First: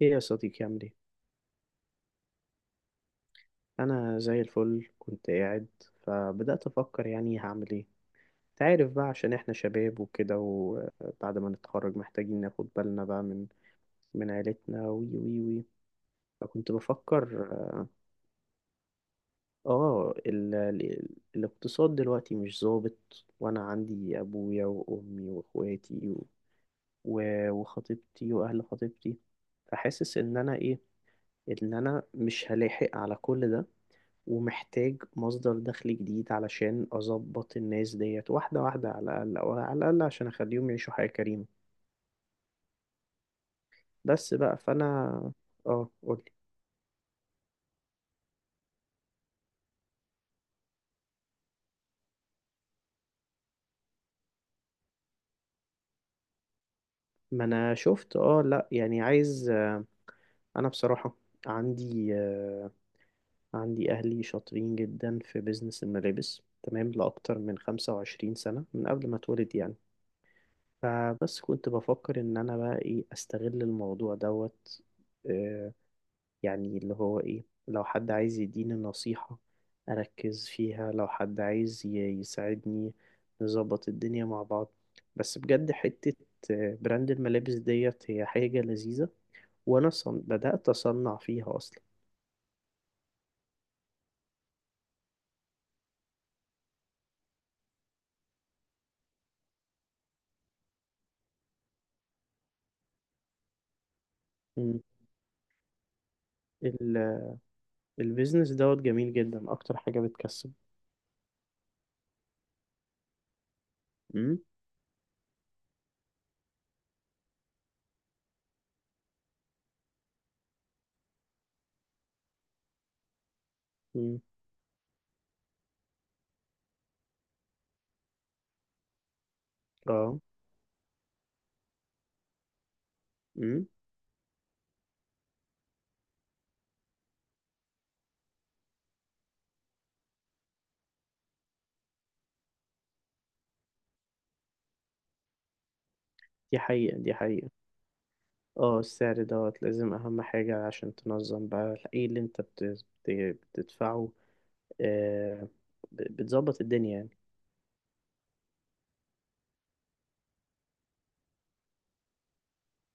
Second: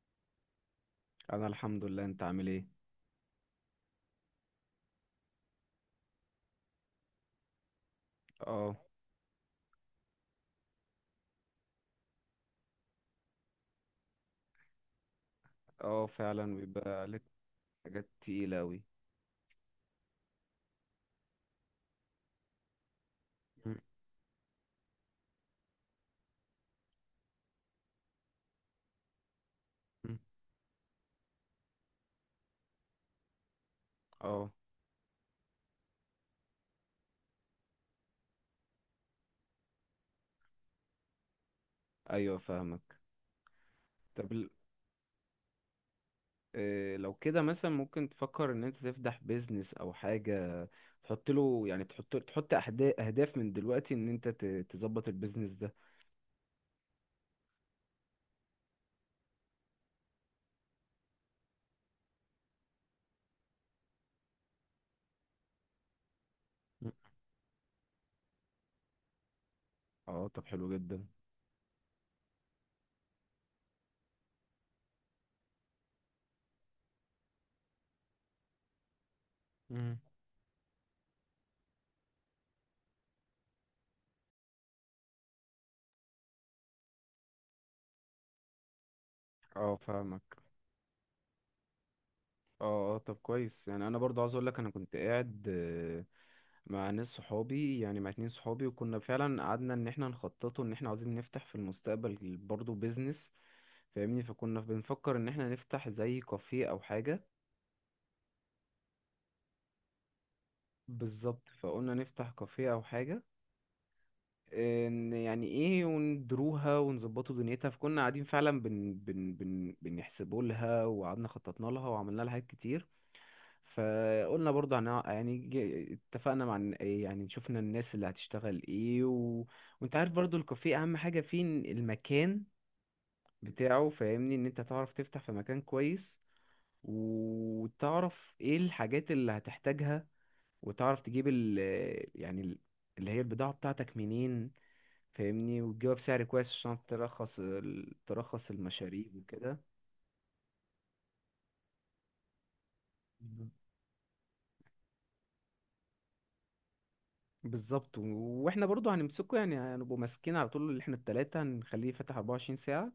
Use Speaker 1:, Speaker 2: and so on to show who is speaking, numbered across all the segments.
Speaker 1: ايه يا صديقي، عامل ايه؟
Speaker 2: انا الحمد لله، انت عامل ايه؟
Speaker 1: انا زي الفل. كنت قاعد فبدأت افكر يعني هعمل ايه.
Speaker 2: اه،
Speaker 1: تعرف بقى عشان احنا شباب وكده، وبعد ما نتخرج محتاجين ناخد بالنا بقى من عيلتنا، وي وي وي.
Speaker 2: اه فعلا
Speaker 1: فكنت
Speaker 2: بيبقى عليك
Speaker 1: بفكر.
Speaker 2: حاجات تقيلة اوي.
Speaker 1: اه ال... ال... الاقتصاد دلوقتي مش ظابط، وانا
Speaker 2: م-
Speaker 1: عندي ابويا وامي واخواتي وخطيبتي واهل خطيبتي.
Speaker 2: م.
Speaker 1: فحاسس ان انا ايه، ان انا مش هلاحق على كل ده،
Speaker 2: اه،
Speaker 1: ومحتاج مصدر دخل جديد علشان أظبط الناس ديت واحدة واحدة، على الأقل، عشان أخليهم يعيشوا حياة كريمة.
Speaker 2: ايوه فاهمك. طب
Speaker 1: بس
Speaker 2: ال-
Speaker 1: بقى فأنا. اه قولي.
Speaker 2: إيه لو كده مثلا ممكن تفكر ان انت تفتح بيزنس او حاجة، تحط له، يعني تحط اهداف من دلوقتي ان تظبط البيزنس ده.
Speaker 1: ما أنا شفت، لأ يعني عايز، أنا بصراحة، عندي، عندي أهلي شاطرين جدا في بيزنس الملابس، تمام،
Speaker 2: مم.
Speaker 1: لأكتر من 25 سنة، من قبل ما اتولد يعني.
Speaker 2: اه طب حلو جدا.
Speaker 1: فبس كنت بفكر إن أنا بقى إيه، أستغل الموضوع دوت. آه، يعني اللي هو ايه، لو حد عايز يديني نصيحة
Speaker 2: مم.
Speaker 1: أركز فيها، لو حد عايز يساعدني نظبط الدنيا مع بعض. بس بجد حتة، براند الملابس ديت هي حاجة لذيذة.
Speaker 2: اه
Speaker 1: وأنا
Speaker 2: فاهمك.
Speaker 1: بدأت أصنع فيها أصلا.
Speaker 2: اه، اه طب كويس. يعني انا برضه عاوز اقول لك، انا كنت قاعد مع ناس صحابي، يعني مع اتنين صحابي، وكنا فعلا قعدنا ان احنا نخططه، ان احنا عاوزين نفتح في المستقبل برضه بيزنس، فاهمني. فكنا
Speaker 1: مم.
Speaker 2: بنفكر ان احنا نفتح زي كافيه او
Speaker 1: ال...
Speaker 2: حاجة.
Speaker 1: البيزنس دوت جميل جدا، أكتر حاجة بتكسب.
Speaker 2: بالظبط، فقلنا نفتح كافيه او حاجة،
Speaker 1: مم.
Speaker 2: ان يعني ايه وندروها ونظبطوا دنيتها. فكنا قاعدين فعلا بن بن بن بنحسبوا لها، وقعدنا خططنا لها وعملنا لها حاجات كتير.
Speaker 1: مم.
Speaker 2: فقلنا برضه يعني اتفقنا مع يعني شفنا الناس اللي هتشتغل ايه و... وانت عارف
Speaker 1: اه.
Speaker 2: برضه الكافيه اهم حاجة فيه إن المكان
Speaker 1: مم.
Speaker 2: بتاعه، فاهمني، ان انت تعرف تفتح في مكان كويس، وتعرف ايه الحاجات اللي هتحتاجها، وتعرف تجيب ال، يعني اللي هي البضاعة بتاعتك منين، فاهمني، وتجيبها بسعر كويس،
Speaker 1: دي
Speaker 2: عشان
Speaker 1: حقيقة، دي
Speaker 2: ترخص
Speaker 1: حقيقة.
Speaker 2: ترخص
Speaker 1: اه،
Speaker 2: المشاريب
Speaker 1: السعر
Speaker 2: وكده.
Speaker 1: دوت لازم، أهم حاجة عشان تنظم بقى ايه اللي انت بتدفعه. آه، بتظبط الدنيا يعني.
Speaker 2: بالظبط. واحنا برضو هنمسكه، يعني هنبقوا ماسكين على طول، اللي احنا التلاتة هنخليه فاتح 24 ساعة،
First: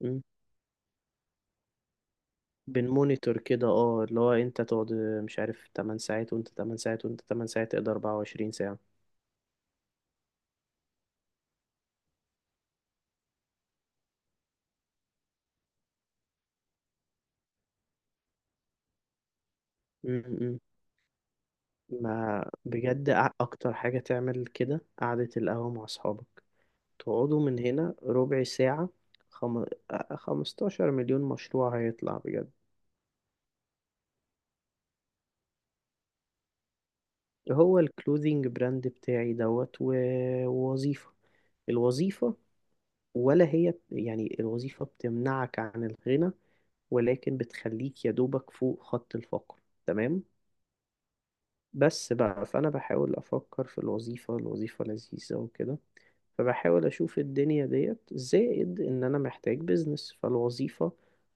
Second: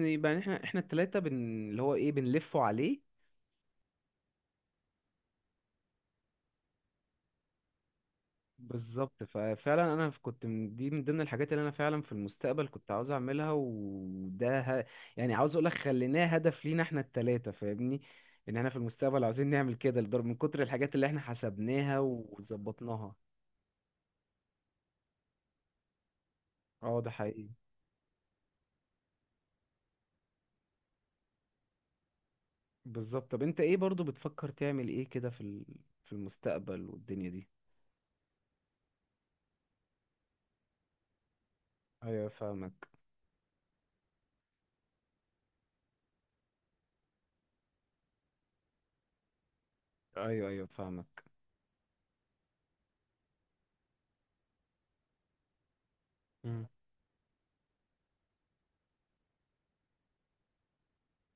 Speaker 1: مم.
Speaker 2: احنا التلاتة اللي هو ايه بنلفه عليه.
Speaker 1: بنمونيتور كده، اه، اللي هو انت تقعد، مش عارف، 8 ساعات، وانت 8 ساعات، وانت 8 ساعات، تقدر 24 ساعة.
Speaker 2: بالظبط. ففعلا انا كنت من دي، من ضمن الحاجات اللي انا فعلا في المستقبل كنت عاوز اعملها. وده يعني عاوز اقول لك، خليناه هدف لينا احنا التلاتة، فاهمني، ان احنا في المستقبل عاوزين نعمل كده،
Speaker 1: مم،
Speaker 2: لدرجة من
Speaker 1: مم.
Speaker 2: كتر الحاجات اللي احنا حسبناها
Speaker 1: ما بجد
Speaker 2: وظبطناها.
Speaker 1: اكتر حاجة تعمل كده قعدة القهوة مع اصحابك،
Speaker 2: اه ده
Speaker 1: تقعدوا
Speaker 2: حقيقي.
Speaker 1: من هنا ربع ساعة، خم... آه، 15 مليون مشروع هيطلع بجد.
Speaker 2: بالظبط. طب انت ايه برضو بتفكر تعمل ايه كده في في المستقبل والدنيا دي؟
Speaker 1: هو الكلوزنج براند بتاعي دوت، ووظيفة.
Speaker 2: ايوه
Speaker 1: الوظيفة،
Speaker 2: فاهمك.
Speaker 1: ولا هي، يعني الوظيفة بتمنعك عن الغنى، ولكن بتخليك يا دوبك فوق خط الفقر. تمام.
Speaker 2: ايوه ايوه فاهمك.
Speaker 1: بس بقى فأنا بحاول أفكر في الوظيفة، لذيذة وكده.
Speaker 2: مم.
Speaker 1: فبحاول أشوف الدنيا ديت زائد إن أنا محتاج بيزنس، فالوظيفة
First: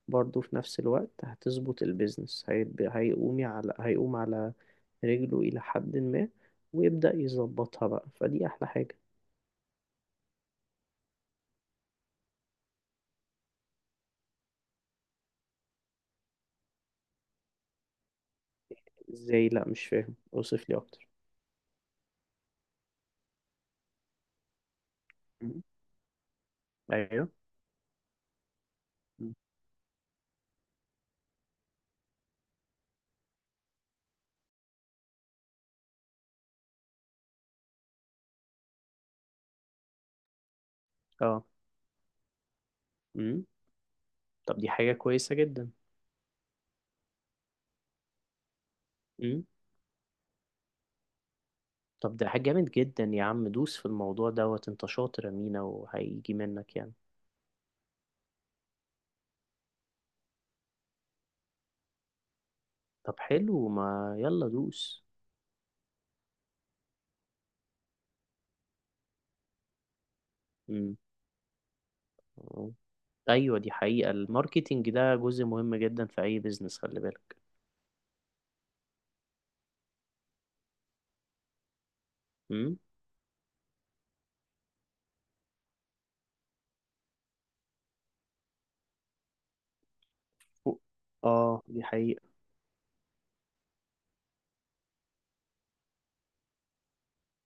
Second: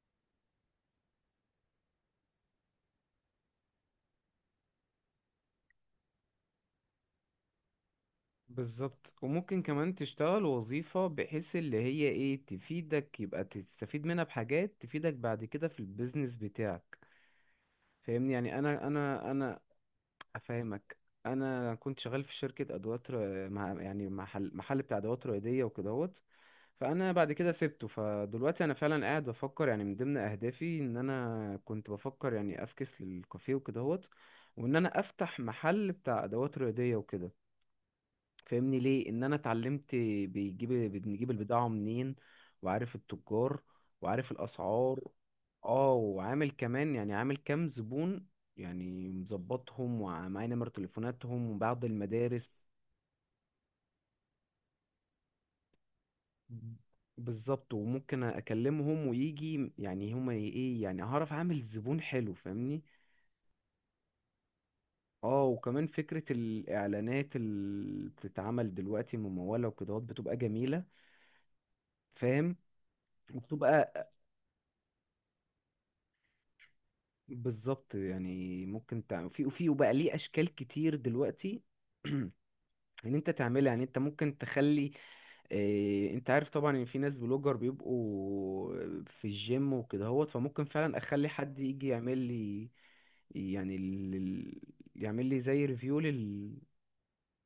Speaker 1: برضو في نفس الوقت هتظبط البيزنس، هيقوم على رجله إلى حد ما، ويبدأ يظبطها بقى، فدي أحلى حاجة.
Speaker 2: بالظبط. وممكن كمان تشتغل وظيفة بحيث اللي هي ايه، تفيدك، يبقى تستفيد منها بحاجات تفيدك بعد كده في البيزنس بتاعك، فاهمني. يعني انا انا
Speaker 1: إزاي؟
Speaker 2: انا
Speaker 1: لأ مش فاهم، أوصف لي
Speaker 2: افهمك.
Speaker 1: أكتر.
Speaker 2: انا كنت شغال في شركه ادوات مع يعني محل بتاع ادوات
Speaker 1: مم.
Speaker 2: رياضيه وكدهوت. فانا
Speaker 1: أيوه.
Speaker 2: بعد كده سبته، فدلوقتي انا فعلا قاعد
Speaker 1: مم.
Speaker 2: بفكر، يعني من ضمن اهدافي ان انا كنت بفكر يعني افكس للكافيه وكدهوت، وان انا افتح محل بتاع ادوات رياضيه، فاهمني، ليه؟ ان انا اتعلمت بنجيب
Speaker 1: اه.
Speaker 2: البضاعه منين، وعارف
Speaker 1: امم.
Speaker 2: التجار، وعارف
Speaker 1: طب دي حاجة
Speaker 2: الاسعار.
Speaker 1: كويسة جدا.
Speaker 2: اه، وعامل كمان، يعني عامل كام زبون، يعني مظبطهم، ومعايا نمر تليفوناتهم وبعض
Speaker 1: طب ده حاجة
Speaker 2: المدارس.
Speaker 1: جامد جدا يا عم، دوس في الموضوع دوت، انت شاطر يا مينا، وهيجي منك يعني.
Speaker 2: بالظبط، وممكن اكلمهم ويجي، يعني هما ايه، يعني هعرف اعمل زبون حلو، فاهمني.
Speaker 1: طب حلو، ما يلا دوس.
Speaker 2: اه، وكمان فكرة الإعلانات اللي بتتعمل دلوقتي ممولة وكده، بتبقى جميلة،
Speaker 1: مم.
Speaker 2: فاهم؟
Speaker 1: اه. ايوه دي
Speaker 2: وبتبقى،
Speaker 1: حقيقة، الماركتينج ده جزء مهم جدا في اي بيزنس، خلي بالك.
Speaker 2: بالظبط. يعني ممكن تعمل في وفي، وبقى ليه اشكال كتير دلوقتي
Speaker 1: مم.
Speaker 2: ان انت تعملها. يعني انت ممكن تخلي، إيه، انت عارف طبعا ان في ناس بلوجر بيبقوا في الجيم وكده هوت، فممكن
Speaker 1: و-
Speaker 2: فعلا اخلي حد
Speaker 1: اه دي
Speaker 2: يجي يعمل
Speaker 1: حقيقة.
Speaker 2: لي، يعني يعمل لي زي ريفيو لل،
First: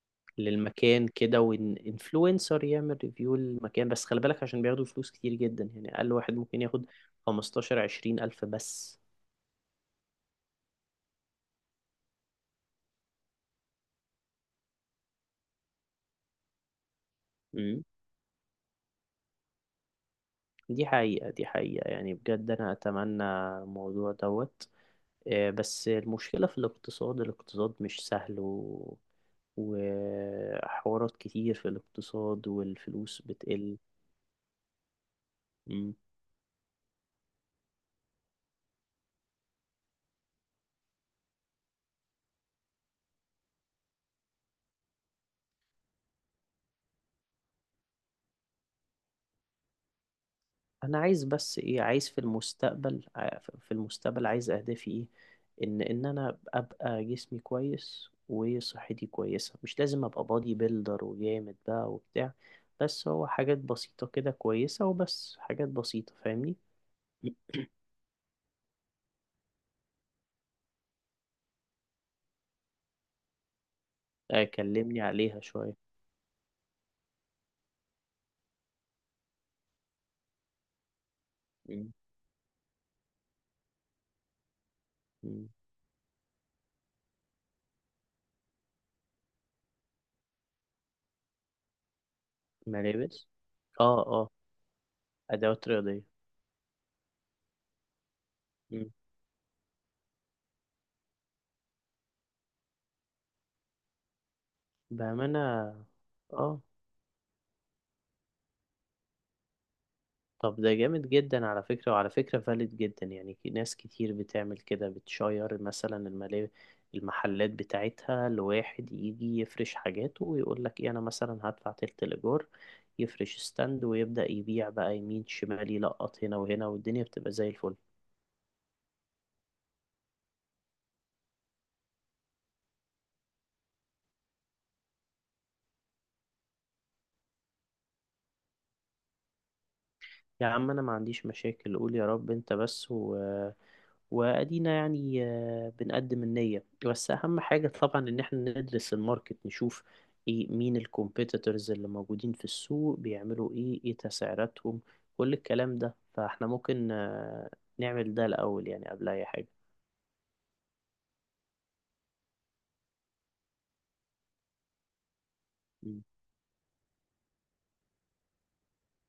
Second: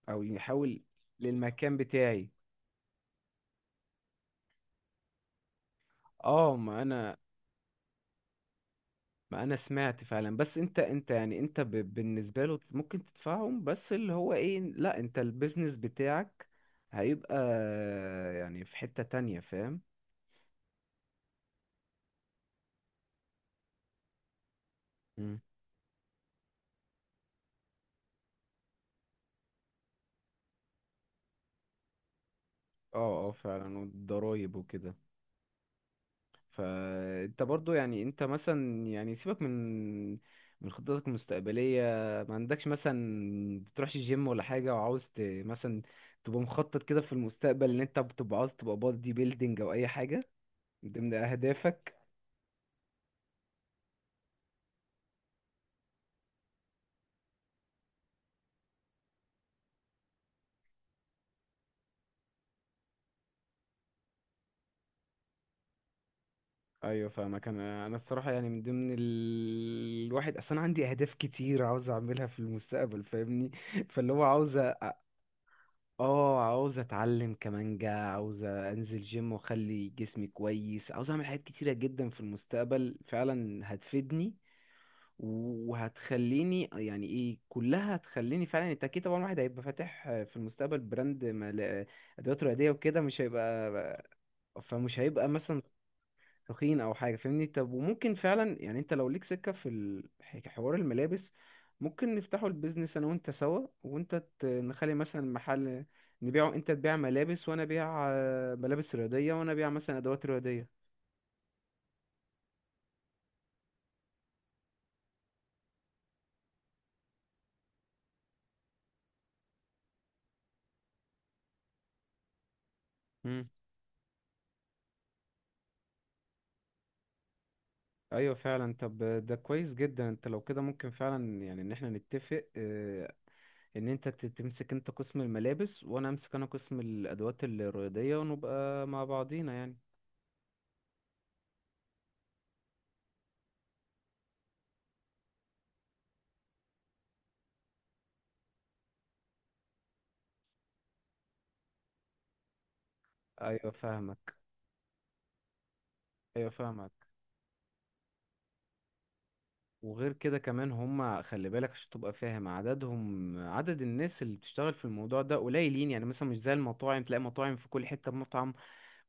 Speaker 2: او يحاول،
Speaker 1: للمكان كده،
Speaker 2: للمكان
Speaker 1: وان
Speaker 2: بتاعي.
Speaker 1: انفلونسر يعمل ريفيو للمكان، بس خلي بالك عشان بياخدوا فلوس كتير جدا، يعني اقل واحد
Speaker 2: اه
Speaker 1: ممكن
Speaker 2: ما
Speaker 1: ياخد
Speaker 2: انا،
Speaker 1: 15 20 الف بس.
Speaker 2: سمعت فعلا، بس انت، انت يعني انت بالنسبه له ممكن تدفعهم، بس اللي هو ايه، لا انت البيزنس بتاعك هيبقى،
Speaker 1: مم.
Speaker 2: يعني في حته تانية، فاهم؟
Speaker 1: دي حقيقة، دي حقيقة، يعني بجد انا اتمنى الموضوع دوت.
Speaker 2: مم.
Speaker 1: بس المشكلة في الاقتصاد، مش سهل، وحوارات كتير في الاقتصاد، والفلوس
Speaker 2: اه، اه
Speaker 1: بتقل.
Speaker 2: فعلا، والضرايب وكده.
Speaker 1: مم.
Speaker 2: فانت برضو، يعني انت مثلا، يعني سيبك من خطتك المستقبلية، ما عندكش مثلا؟ بتروحش جيم ولا حاجة، وعاوز مثلا تبقى مخطط كده في المستقبل، ان انت بتبقى عاوز تبقى بادي بيلدينج او اي حاجة من
Speaker 1: أنا
Speaker 2: ضمن
Speaker 1: عايز، بس إيه
Speaker 2: اهدافك؟
Speaker 1: عايز، في المستقبل عايز أهدافي إيه، إن أنا أبقى جسمي كويس وصحتي كويسة، مش لازم أبقى بادي بيلدر وجامد بقى وبتاع، بس هو حاجات بسيطة كده كويسة، وبس حاجات بسيطة فاهمني.
Speaker 2: ايوه فاهمك. انا، انا الصراحه، يعني من ضمن الواحد اصلا، انا عندي اهداف كتير عاوز اعملها في المستقبل، فاهمني. فاللي هو عاوز
Speaker 1: أكلمني عليها شوية.
Speaker 2: اه، عاوز اتعلم كمانجا، عاوز انزل جيم واخلي جسمي كويس، عاوز اعمل حاجات كتيره
Speaker 1: مم.
Speaker 2: جدا في المستقبل، فعلا هتفيدني
Speaker 1: مم.
Speaker 2: وهتخليني، يعني ايه، كلها هتخليني فعلا. انت اكيد طبعا الواحد هيبقى فاتح في المستقبل براند ادوات رياضيه وكده، مش
Speaker 1: ملابس.
Speaker 2: هيبقى،
Speaker 1: اه. آه.
Speaker 2: فمش هيبقى مثلا
Speaker 1: أدوات رياضية.
Speaker 2: تخين او حاجه، فاهمني. طب وممكن فعلا، يعني
Speaker 1: مم.
Speaker 2: انت لو ليك سكه في حوار الملابس، ممكن نفتحوا البيزنس انا وانت سوا، وانت نخلي مثلا
Speaker 1: بأمانة.
Speaker 2: محل، نبيعه،
Speaker 1: اه،
Speaker 2: انت تبيع ملابس، وانا ابيع ملابس رياضيه، وانا ابيع مثلا ادوات
Speaker 1: طب ده
Speaker 2: رياضيه.
Speaker 1: جامد جدا، على فكرة، وعلى فكرة فالid جدا يعني، في ناس كتير بتعمل كده، بتشير مثلا الملاهي، المحلات بتاعتها لواحد يجي يفرش حاجاته، ويقول لك ايه، انا مثلا هدفع تلت الإيجار، يفرش
Speaker 2: مم.
Speaker 1: ستاند ويبدأ يبيع بقى يمين شمال، يلقط هنا وهنا، والدنيا بتبقى زي الفل.
Speaker 2: ايوه فعلا. طب ده كويس جدا. انت لو كده ممكن فعلا، يعني ان احنا نتفق ان تمسك انت قسم الملابس، وانا امسك انا قسم الادوات الرياضيه، ونبقى مع بعضينا يعني.
Speaker 1: يا عم انا ما عنديش مشاكل، قول يا رب انت بس، وأدينا يعني. بنقدم النية، بس أهم حاجة طبعا إن احنا ندرس الماركت، نشوف إيه، مين الكومبيتيتورز اللي موجودين في السوق، بيعملوا
Speaker 2: ايوه
Speaker 1: إيه
Speaker 2: فاهمك.
Speaker 1: تسعيراتهم، كل الكلام ده، فاحنا
Speaker 2: ايوه
Speaker 1: ممكن،
Speaker 2: فاهمك.
Speaker 1: نعمل ده الأول يعني، قبل أي حاجة.
Speaker 2: وغير كده كمان هم، خلي بالك عشان تبقى فاهم عددهم، عدد الناس اللي بتشتغل في الموضوع ده قليلين. يعني
Speaker 1: مم.
Speaker 2: يعني مثلا مش زي المطاعم، تلاقي مطاعم في كل حتة مطعم،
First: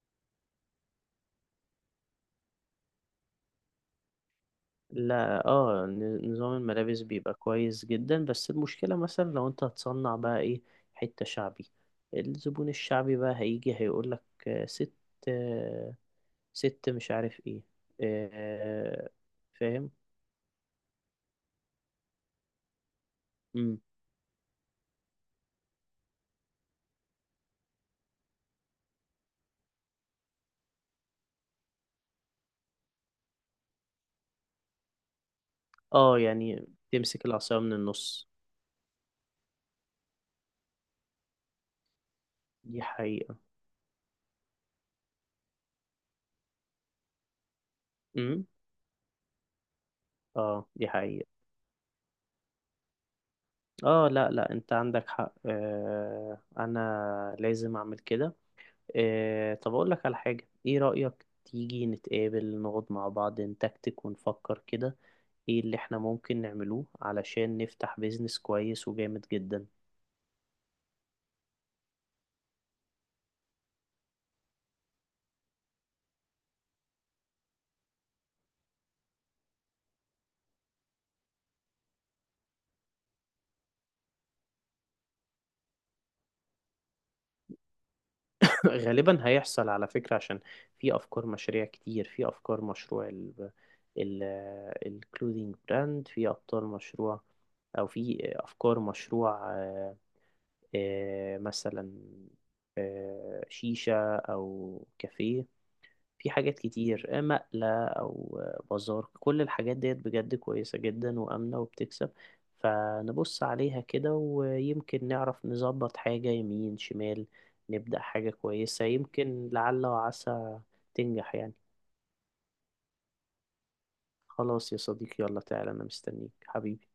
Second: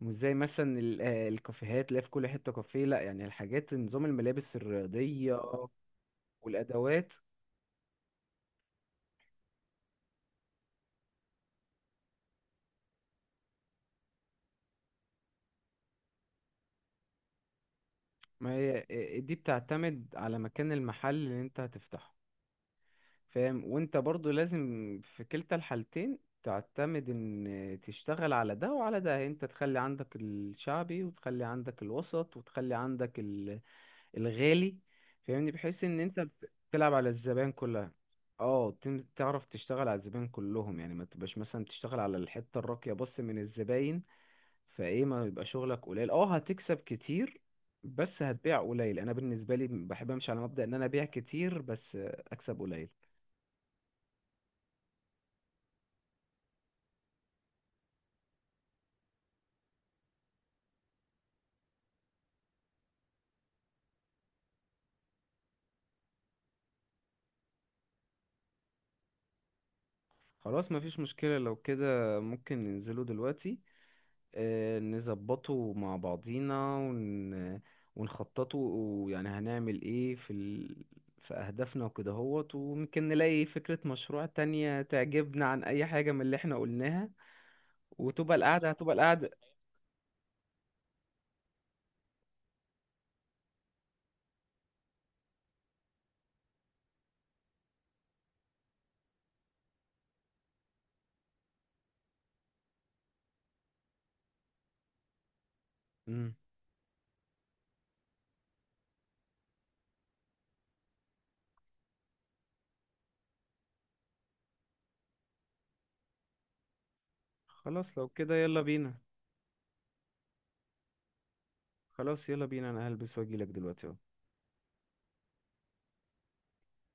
Speaker 2: مش زي مثلا الكافيهات، تلاقي في كل حتة كافيه. لا يعني الحاجات، نظام الملابس الرياضية
Speaker 1: لا اه، نظام الملابس
Speaker 2: والأدوات،
Speaker 1: بيبقى كويس جدا، بس المشكلة مثلا لو انت هتصنع بقى ايه، حتة شعبي، الزبون الشعبي بقى هيجي هيقولك، ست، آه، ست مش عارف ايه.
Speaker 2: ما هي
Speaker 1: آه.
Speaker 2: دي
Speaker 1: فاهم.
Speaker 2: بتعتمد على مكان المحل اللي انت هتفتحه، فاهم؟
Speaker 1: امم.
Speaker 2: وانت برضو لازم في كلتا الحالتين، تعتمد ان تشتغل على ده وعلى ده، انت تخلي عندك الشعبي، وتخلي عندك الوسط، وتخلي عندك الغالي، فاهمني، بحيث ان
Speaker 1: اه، يعني
Speaker 2: تلعب على
Speaker 1: تمسك
Speaker 2: الزبائن
Speaker 1: العصاية من
Speaker 2: كلها.
Speaker 1: النص.
Speaker 2: اه، تعرف تشتغل على الزبائن كلهم، يعني ما تبقاش مثلا بتشتغل على الحتة
Speaker 1: دي
Speaker 2: الراقية بس
Speaker 1: حقيقة.
Speaker 2: من الزباين. فايه ما يبقى شغلك قليل، اه هتكسب كتير بس
Speaker 1: امم.
Speaker 2: هتبيع قليل. انا بالنسبة لي بحب امشي على مبدأ
Speaker 1: اه
Speaker 2: ان انا
Speaker 1: دي
Speaker 2: ابيع
Speaker 1: حقيقة.
Speaker 2: كتير، بس اكسب قليل.
Speaker 1: اه، لا لا، انت عندك حق، آه، انا لازم اعمل كده. آه، طب اقول لك على حاجة، ايه رأيك تيجي نتقابل، نقعد مع بعض، نتكتك ونفكر كده ايه اللي احنا ممكن نعملوه علشان نفتح بيزنس كويس وجامد جدا.
Speaker 2: خلاص، مفيش مشكلة. لو كده ممكن ننزله دلوقتي، نظبطه مع بعضينا ونخططه، يعني هنعمل ايه في في أهدافنا وكده هوت. وممكن نلاقي فكرة مشروع تانية تعجبنا عن أي حاجة من اللي احنا قلناها، وتبقى القعدة هتبقى
Speaker 1: غالبا
Speaker 2: القعدة.
Speaker 1: هيحصل، على فكرة، عشان في أفكار مشاريع كتير، في أفكار مشروع ال ال الكلودينج براند، في أبطال مشروع، أو في أفكار مشروع، مثلا شيشة أو كافيه، في
Speaker 2: مم.
Speaker 1: حاجات كتير، مقلة أو بازار، كل الحاجات ديت بجد كويسة جدا وآمنة وبتكسب. فنبص عليها كده، ويمكن نعرف نظبط حاجة يمين شمال،
Speaker 2: خلاص
Speaker 1: نبدأ
Speaker 2: لو
Speaker 1: حاجة
Speaker 2: كده يلا
Speaker 1: كويسة،
Speaker 2: بينا.
Speaker 1: يمكن لعل وعسى تنجح يعني.
Speaker 2: خلاص يلا بينا، أنا هلبس وأجيلك دلوقتي اهو.
Speaker 1: خلاص يا صديقي، يلا تعالى أنا مستنيك حبيبي.